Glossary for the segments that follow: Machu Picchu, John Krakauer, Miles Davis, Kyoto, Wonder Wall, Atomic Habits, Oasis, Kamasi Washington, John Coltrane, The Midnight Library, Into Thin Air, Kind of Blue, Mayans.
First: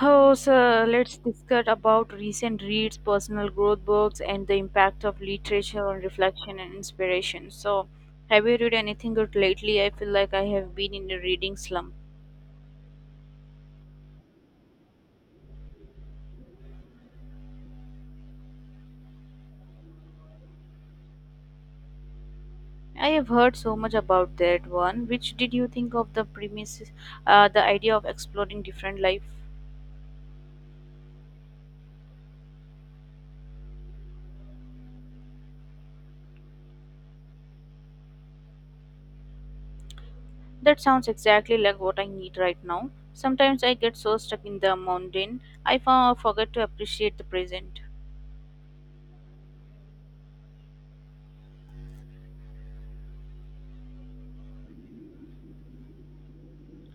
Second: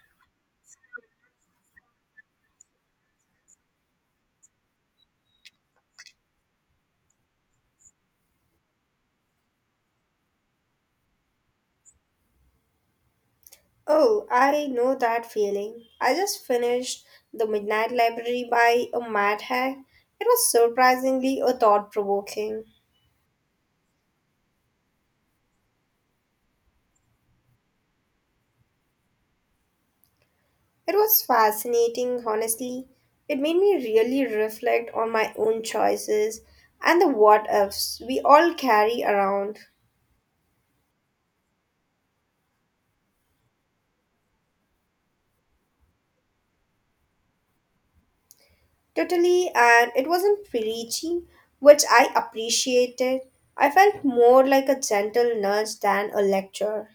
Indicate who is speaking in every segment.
Speaker 1: Oh, so let's discuss about recent reads, personal growth books, and the impact of literature on reflection and inspiration. So, have you read anything good lately? I feel like I have been in a reading slump.
Speaker 2: Oh, I know that feeling. I just finished The Midnight Library by a mad hack. It was surprisingly a thought provoking.
Speaker 1: I have heard so much about that one. Which did you think of the premises, the idea of exploring different life?
Speaker 2: It was fascinating, honestly. It made me really reflect on my own choices and the what ifs we all carry around.
Speaker 1: That sounds exactly like what I need right now. Sometimes I get so stuck in the mundane, I forget to appreciate the present.
Speaker 2: Totally, and it wasn't preachy, which I appreciated. I felt more like a gentle nudge than a lecture.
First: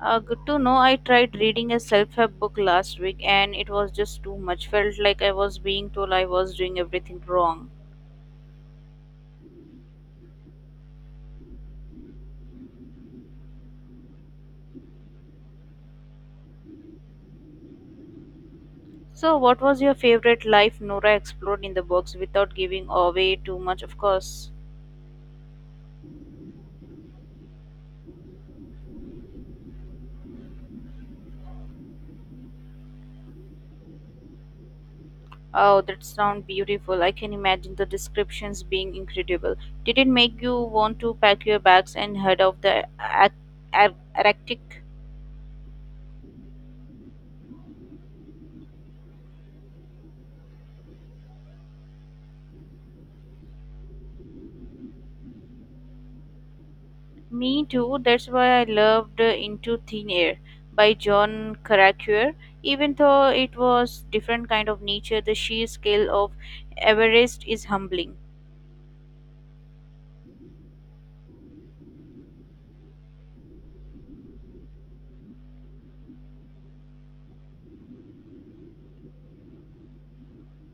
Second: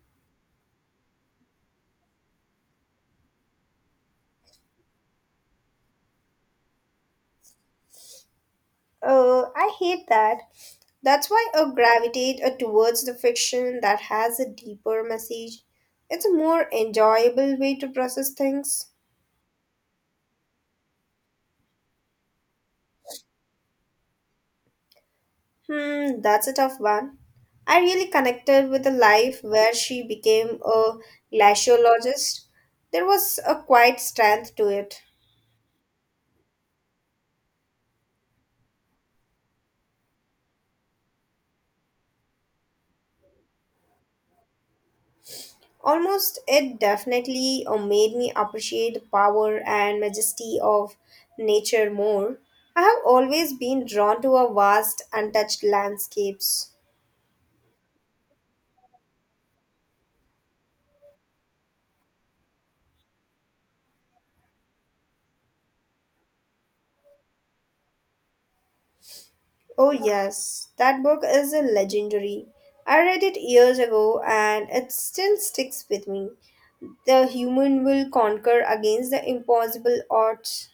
Speaker 1: Good to know. I tried reading a self-help book last week, and it was just too much. Felt like I was being told I was doing everything wrong.
Speaker 2: I hate that. That's why I gravitate towards the fiction that has a deeper message. It's a more enjoyable way to process things.
Speaker 1: So, what was your favorite life Nora explored in the books without giving away too much? Of course.
Speaker 2: Hmm, that's a tough one. I really connected with a life where she became a glaciologist. There was a quiet strength to it.
Speaker 1: Oh, that sounds beautiful. I can imagine the descriptions being incredible. Did it make you want to pack your bags and head off the Arctic?
Speaker 2: Almost it definitely made me appreciate the power and majesty of nature more. I have always been drawn to a vast, untouched landscapes.
Speaker 1: Me too. That's why I loved Into Thin Air by John Krakauer. Even though it was different kind of nature, the sheer scale of Everest is humbling.
Speaker 2: Oh, yes, that book is a legendary. I read it years ago and it still sticks with me. The human will conquer against the impossible odds.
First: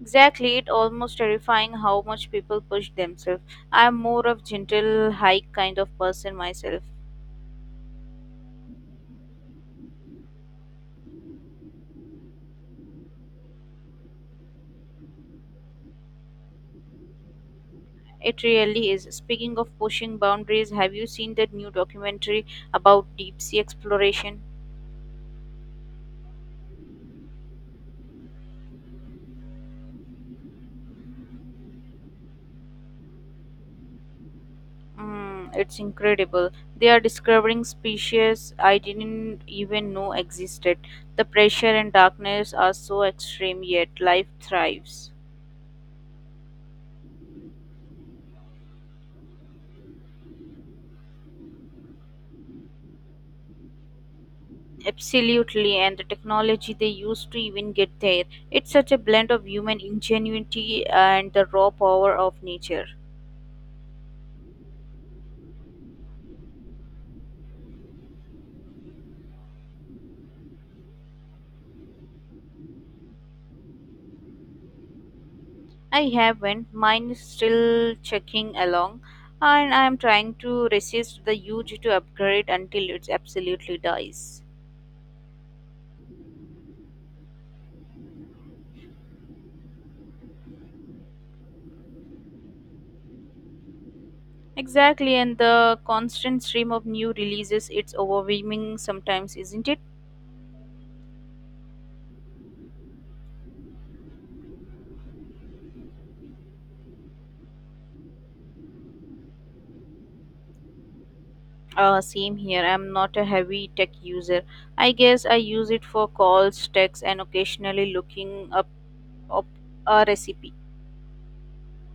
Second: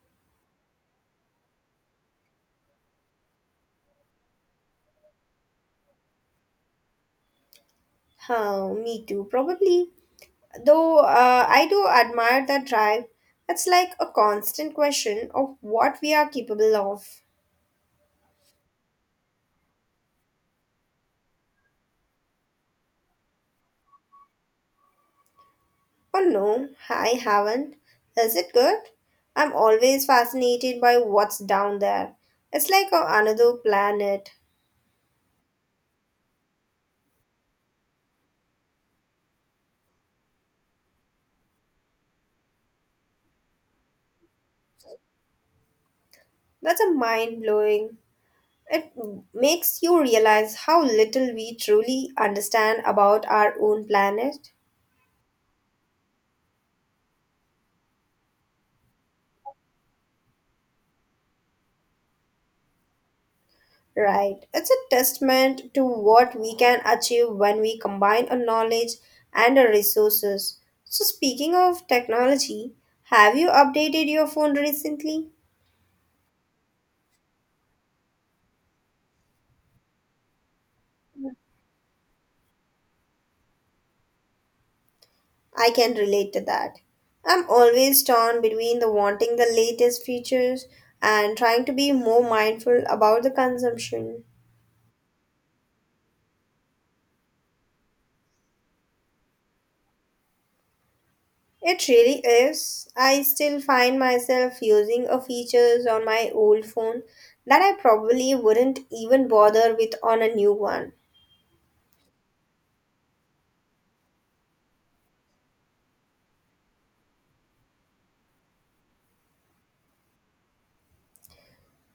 Speaker 1: Exactly, it almost terrifying how much people push themselves. I'm more of gentle hike kind of person myself.
Speaker 2: Huh, me too, probably. Though I do admire that drive, it's like a constant question of what we are capable of.
Speaker 1: It really is. Speaking of pushing boundaries, have you seen that new documentary about deep sea exploration?
Speaker 2: Oh no, I haven't. Is it good? I'm always fascinated by what's down there. It's like a, another planet.
Speaker 1: Mm, it's incredible. They are discovering species I didn't even know existed. The pressure and darkness are so extreme, yet life thrives.
Speaker 2: That's a mind blowing. It makes you realize how little we truly understand about our own planet.
Speaker 1: Absolutely, and the technology they use to even get there. It's such a blend of human ingenuity and the raw power of nature.
Speaker 2: Right. It's a testament to what we can achieve when we combine our knowledge and our resources. So, speaking of technology, have you updated your phone recently?
Speaker 1: I haven't. Mine is still checking along, and I'm trying to resist the urge to upgrade until it absolutely dies.
Speaker 2: I can relate to that. I'm always torn between the wanting the latest features and trying to be more mindful about the consumption.
Speaker 1: Exactly, and the constant stream of new releases, it's overwhelming sometimes, isn't it?
Speaker 2: It really is. I still find myself using a features on my old phone that I probably wouldn't even bother with on a new one.
Speaker 1: Same here. I'm not a heavy tech user. I guess I use it for calls, texts, and occasionally looking up a recipe.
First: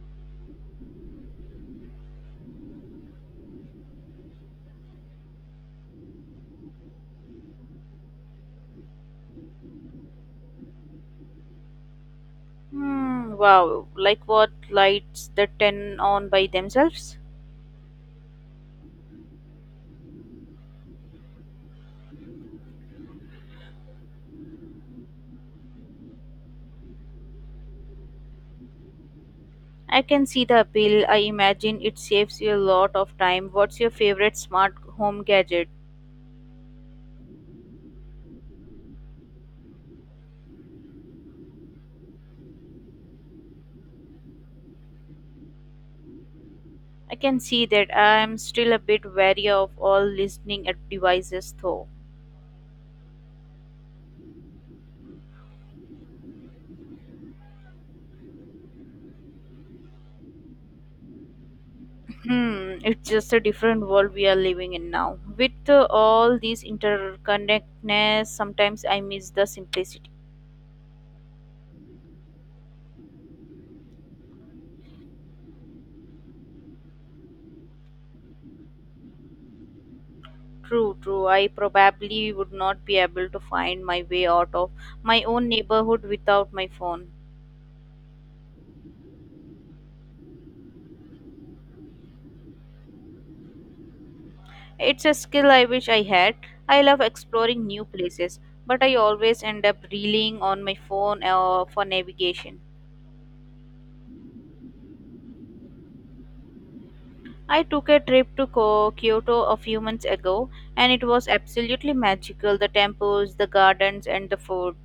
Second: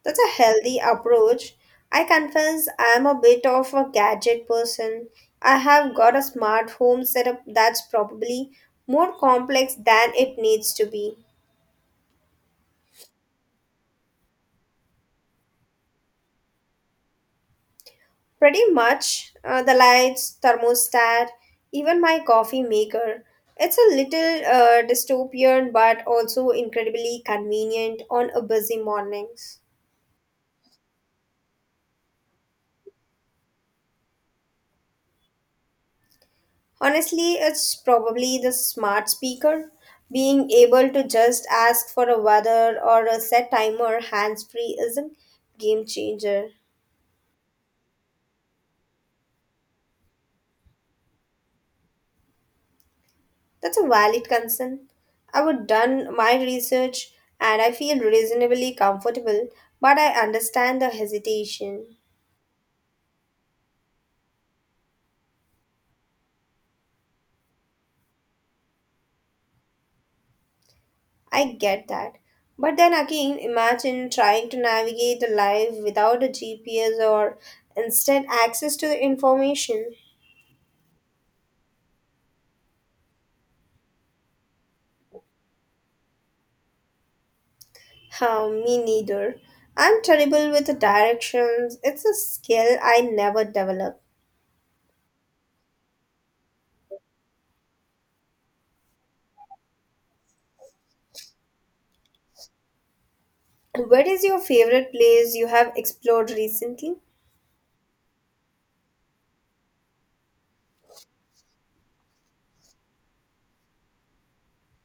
Speaker 2: That's a healthy approach. I confess I'm a bit of a gadget person. I have got a smart home setup that's probably more complex than it needs to be.
Speaker 1: Hmm, wow. Like what lights the 10 on by themselves?
Speaker 2: Pretty much. The lights, thermostat, even my coffee maker. It's a little dystopian but also incredibly convenient on a busy mornings.
Speaker 1: I can see the appeal. I imagine it saves you a lot of time. What's your favorite smart home gadget?
Speaker 2: Honestly, it's probably the smart speaker. Being able to just ask for a weather or a set timer hands-free is a game changer.
Speaker 1: I can see that I am still a bit wary of all listening at devices though.
Speaker 2: That's a valid concern. I would done my research and I feel reasonably comfortable, but I understand the hesitation.
Speaker 1: Hmm, it's just a different world we are living in now. With all these interconnectedness, sometimes I miss the simplicity.
Speaker 2: I get that. But then again, imagine trying to navigate the life without a GPS or instant access to the information.
Speaker 1: True, true. I probably would not be able to find my way out of my own neighborhood without my phone.
Speaker 2: Huh, me neither. I'm terrible with the directions. It's a skill I never develop.
Speaker 1: It's a skill I wish I had. I love exploring new places, but I always end up relying on my phone for navigation.
Speaker 2: What is your favorite place you have explored recently?
Speaker 1: I took a trip to Kyoto a few months ago, and it was absolutely magical the temples, the gardens, and the food.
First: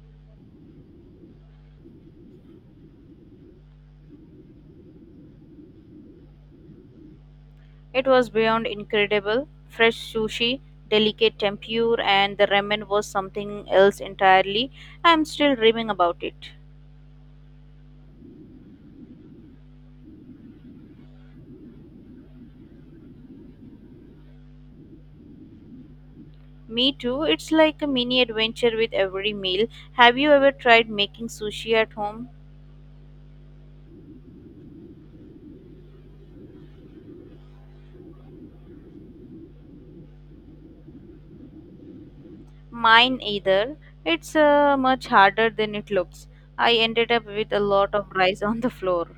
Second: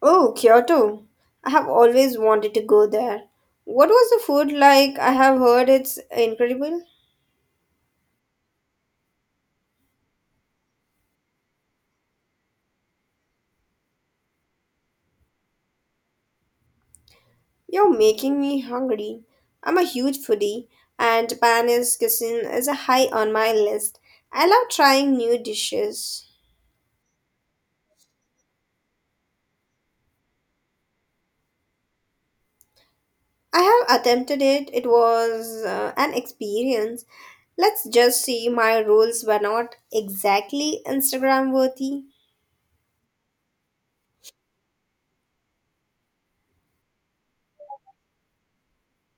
Speaker 2: Oh, Kyoto. I have always wanted to go there. What was the food like? I have heard it's incredible.
Speaker 1: It was beyond incredible. Fresh sushi, delicate tempura, and the ramen was something else entirely. I'm still dreaming about it.
Speaker 2: You're making me hungry. I'm a huge foodie, and Japanese cuisine is a high on my list. I love trying new dishes.
Speaker 1: Me too, it's like a mini adventure with every meal. Have you ever tried making sushi at home?
Speaker 2: I have attempted it. It was an experience. Let's just say my rolls were not exactly Instagram worthy.
Speaker 1: Mine either. It's much harder than it looks. I ended up with a lot of rice on the floor.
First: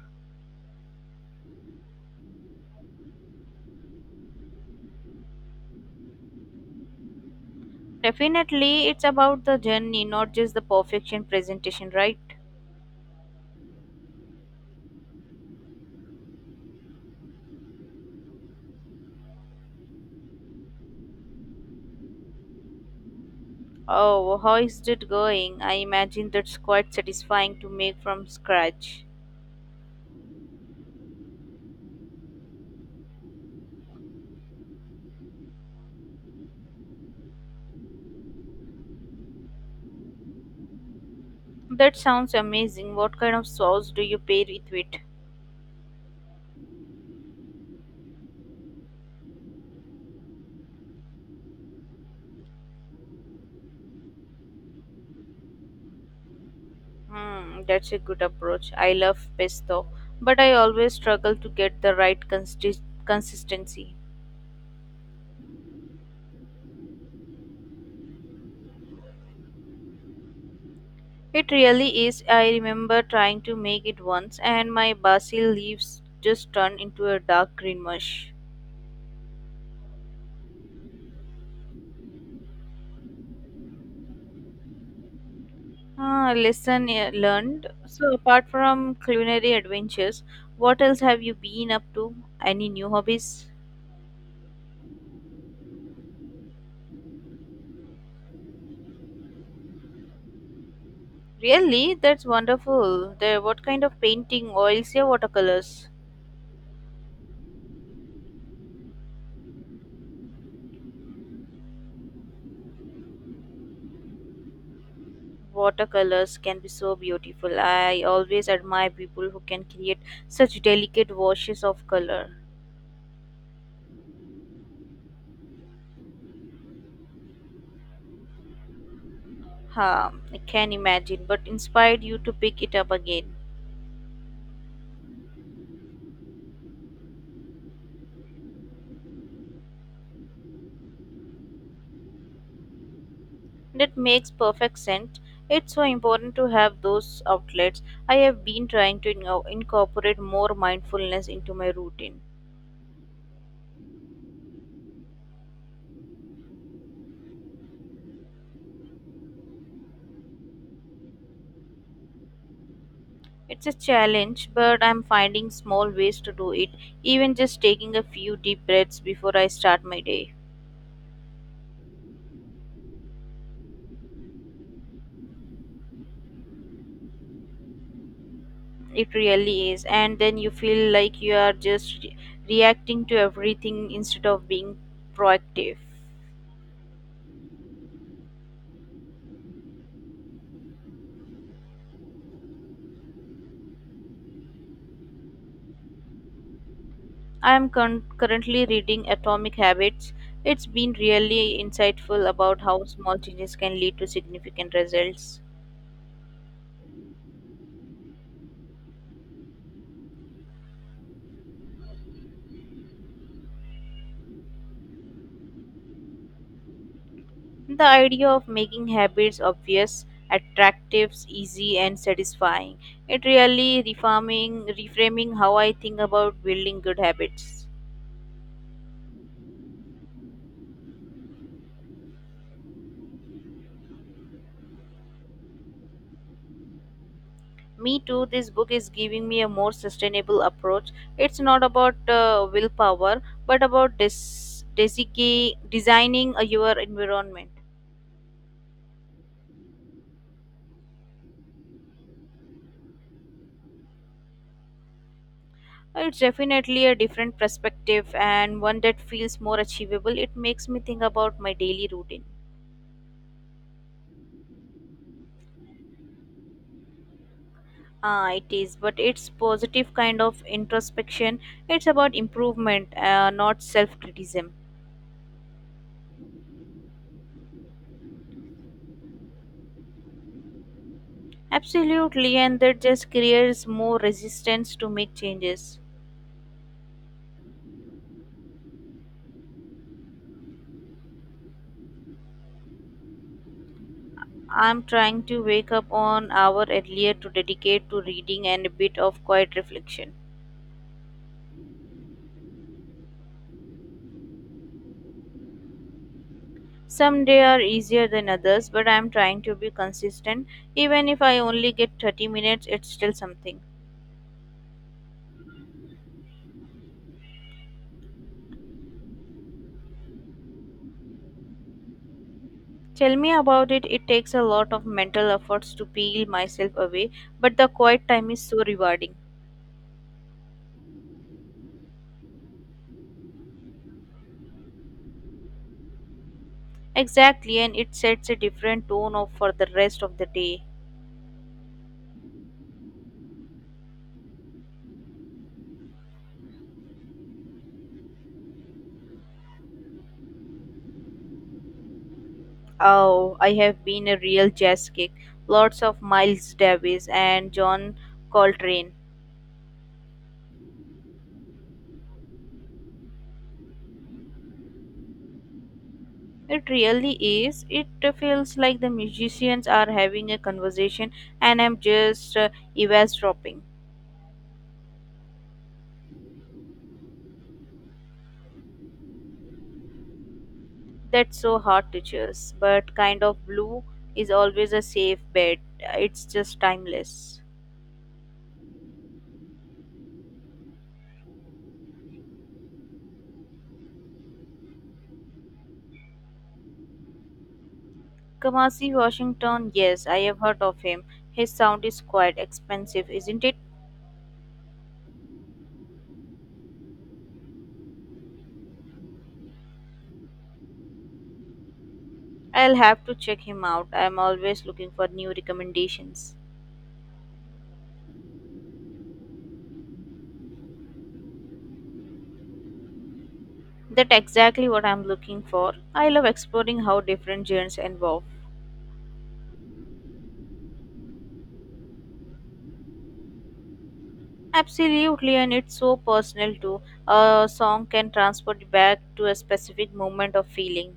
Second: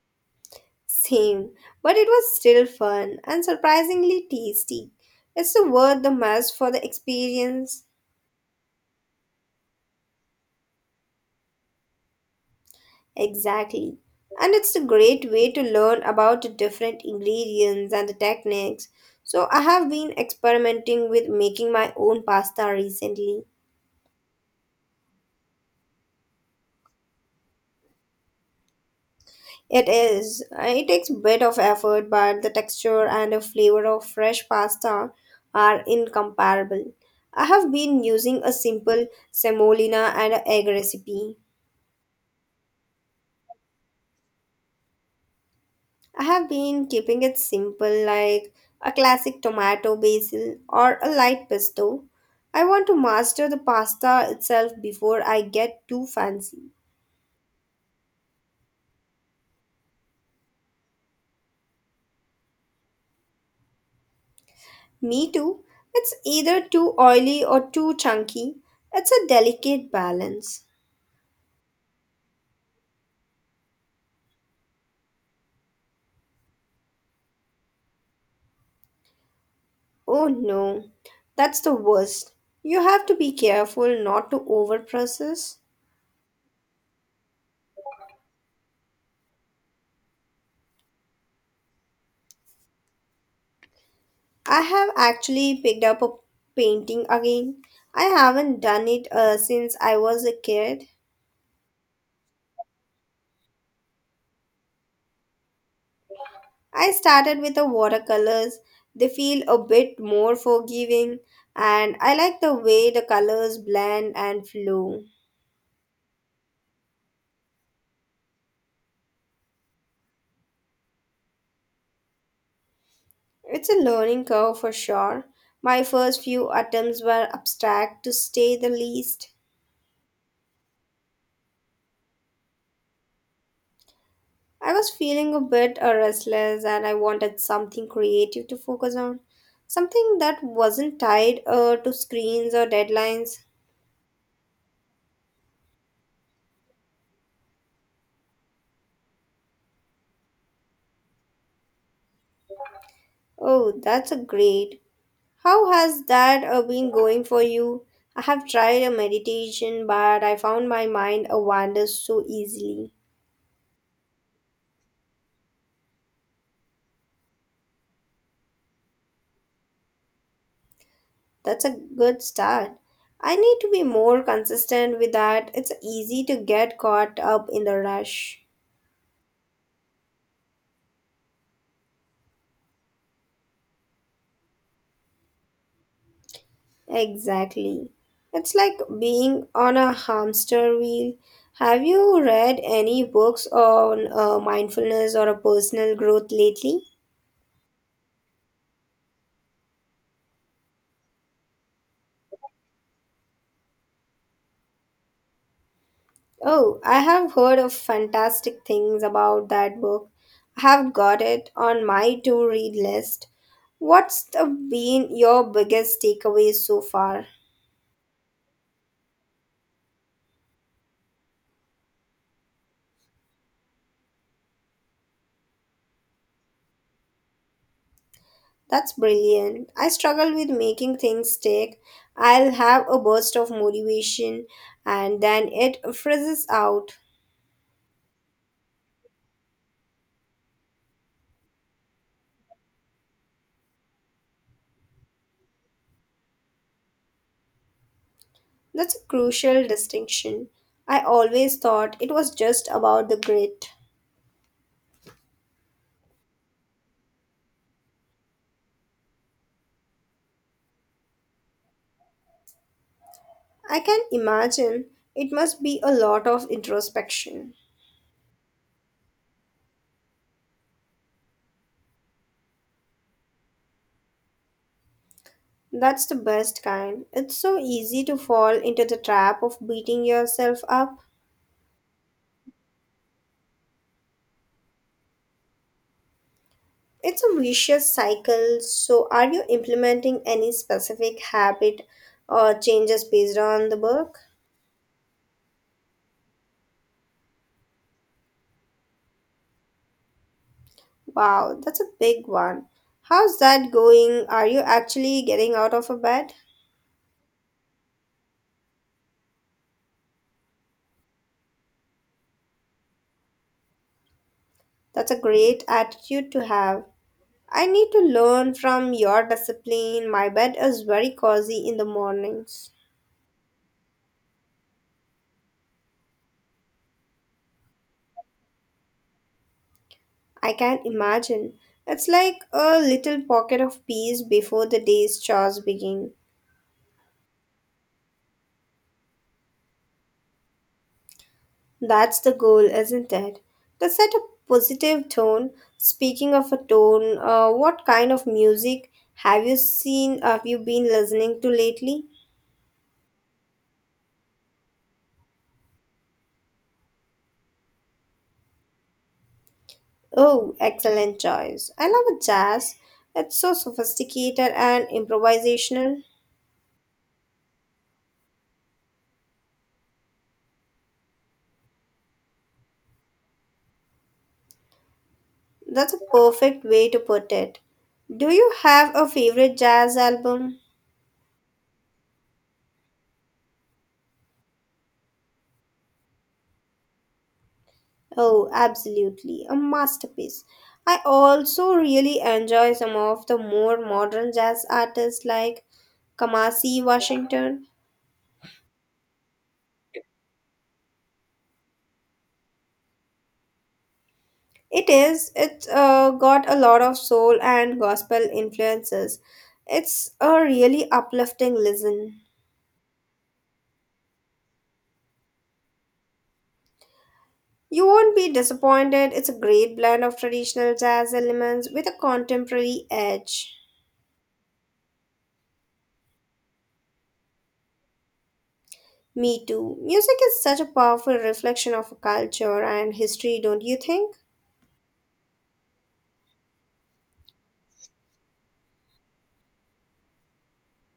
Speaker 2: Same, but it was still fun and surprisingly tasty. It's the worth the mess for the experience.
Speaker 1: Definitely, it's about the journey, not just the perfection presentation, right?
Speaker 2: Exactly. And it's a great way to learn about the different ingredients and the techniques. So I have been experimenting with making my own pasta recently.
Speaker 1: Oh, how is it going? I imagine that's quite satisfying to make from scratch.
Speaker 2: It is. It takes a bit of effort, but the texture and the flavor of fresh pasta are incomparable. I have been using a simple semolina and a egg recipe.
Speaker 1: That sounds amazing. What kind of sauce do you pair it with?
Speaker 2: I have been keeping it simple, like a classic tomato basil or a light pesto. I want to master the pasta itself before I get too fancy.
Speaker 1: Hmm, that's a good approach. I love pesto, but I always struggle to get the right consistency.
Speaker 2: Me too. It's either too oily or too chunky. It's a delicate balance.
Speaker 1: It really is. I remember trying to make it once, and my basil leaves just turned into a dark green mush.
Speaker 2: Oh no, that's the worst. You have to be careful not to overprocess.
Speaker 1: Ah, lesson learned. So, apart from culinary adventures, what else have you been up to? Any new hobbies?
Speaker 2: I have actually picked up a painting again. I haven't done it since I was a kid.
Speaker 1: Really? That's wonderful. There, what kind of painting, oils, or watercolors?
Speaker 2: I started with the watercolors. They feel a bit more forgiving, and I like the way the colors blend and flow.
Speaker 1: Watercolors can be so beautiful. I always admire people who can create such delicate washes of color.
Speaker 2: It's a learning curve for sure. My first few attempts were abstract to say the least.
Speaker 1: Huh, I can imagine. But inspired you to pick it up again.
Speaker 2: I was feeling a bit restless and I wanted something creative to focus on. Something that wasn't tied to screens or deadlines.
Speaker 1: That makes perfect sense. It's so important to have those outlets. I have been trying to incorporate more mindfulness into my routine.
Speaker 2: Oh, that's a great. How has that been going for you? I have tried a meditation, but I found my mind wanders so easily.
Speaker 1: It's a challenge, but I'm finding small ways to do it, even just taking a few deep breaths before I start my day.
Speaker 2: That's a good start. I need to be more consistent with that. It's easy to get caught up in the rush.
Speaker 1: It really is, and then you feel like you are just reacting to everything instead of being proactive.
Speaker 2: Exactly. It's like being on a hamster wheel. Have you read any books on mindfulness or a personal growth lately?
Speaker 1: I am currently reading Atomic Habits. It's been really insightful about how small changes can lead to significant results.
Speaker 2: Oh, I have heard of fantastic things about that book. I have got it on my to read list. What's the been your biggest takeaway so far?
Speaker 1: The idea of making habits obvious, attractive, easy, and satisfying. It really reframing how I think about building good habits.
Speaker 2: That's brilliant. I struggle with making things stick. I'll have a burst of motivation and then it frizzes out.
Speaker 1: Me too, this book is giving me a more sustainable approach. It's not about willpower, but about designing your environment.
Speaker 2: That's a crucial distinction. I always thought it was just about the grit.
Speaker 1: It's definitely a different perspective and one that feels more achievable. It makes me think about my daily routine.
Speaker 2: I can imagine it must be a lot of introspection.
Speaker 1: Ah, it is, but it's positive kind of introspection. It's about improvement, not self-criticism.
Speaker 2: That's the best kind. It's so easy to fall into the trap of beating yourself up.
Speaker 1: Absolutely, and that just creates more resistance to make changes.
Speaker 2: It's a vicious cycle. So, are you implementing any specific habit or changes based on the book?
Speaker 1: I'm trying to wake up an hour earlier to dedicate to reading and a bit of quiet reflection.
Speaker 2: Wow, that's a big one. How's that going? Are you actually getting out of a bed?
Speaker 1: Some days are easier than others, but I'm trying to be consistent. Even if I only get 30 minutes, it's still something.
Speaker 2: That's a great attitude to have. I need to learn from your discipline. My bed is very cozy in the mornings.
Speaker 1: Tell me about it. It takes a lot of mental efforts to peel myself away, but the quiet time is so rewarding.
Speaker 2: I can imagine. It's like a little pocket of peace before the day's chores begin.
Speaker 1: Exactly, and it sets a different tone of for the rest of the day.
Speaker 2: That's the goal, isn't it? To set a positive tone. Speaking of a tone, what kind of music have you seen, have you been listening to lately?
Speaker 1: Oh, I have been a real jazz kick. Lots of Miles Davis and John Coltrane.
Speaker 2: Oh, excellent choice. I love jazz. It's so sophisticated and improvisational.
Speaker 1: It really is. It feels like the musicians are having a conversation, and I'm just eavesdropping.
Speaker 2: That's a perfect way to put it. Do you have a favorite jazz album?
Speaker 1: That's so hard to choose, but kind of blue is always a safe bet. It's just timeless.
Speaker 2: Oh, absolutely, a masterpiece. I also really enjoy some of the more modern jazz artists like Kamasi Washington.
Speaker 1: Kamasi Washington, yes, I have heard of him. His sound is quite expensive, isn't it?
Speaker 2: It is, it's got a lot of soul and gospel influences. It's a really uplifting listen.
Speaker 1: I'll have to check him out. I'm always looking for new recommendations.
Speaker 2: You won't be disappointed. It's a great blend of traditional jazz elements with a contemporary edge.
Speaker 1: That's exactly what I'm looking for. I love exploring how different genres evolve.
Speaker 2: Me too. Music is such a powerful reflection of a culture and history, don't you think?
Speaker 1: Absolutely, and it's so personal too. A song can transport you back to a specific moment of feeling.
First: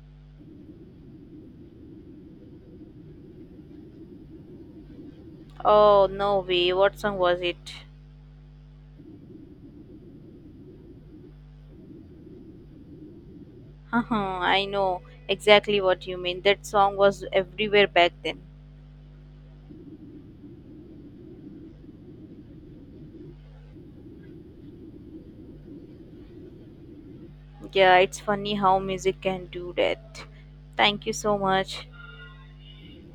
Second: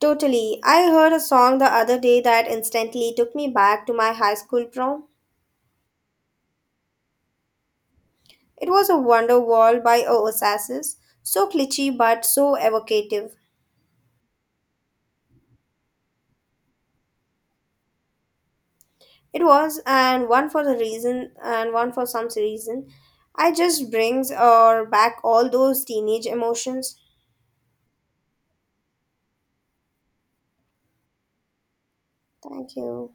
Speaker 2: Totally. I heard a song the other day that instantly took me back to my high school prom.
Speaker 1: Oh, no way. What song was it?
Speaker 2: It was a Wonder Wall by Oasis. So glitchy but so evocative.
Speaker 1: I know exactly what you mean. That song was everywhere back then.
Speaker 2: It was, and one for the reason, and one for some reason. I just brings or back all those teenage emotions.
Speaker 1: Yeah, it's funny how music can do that. Thank you so much.
Speaker 2: Thank you.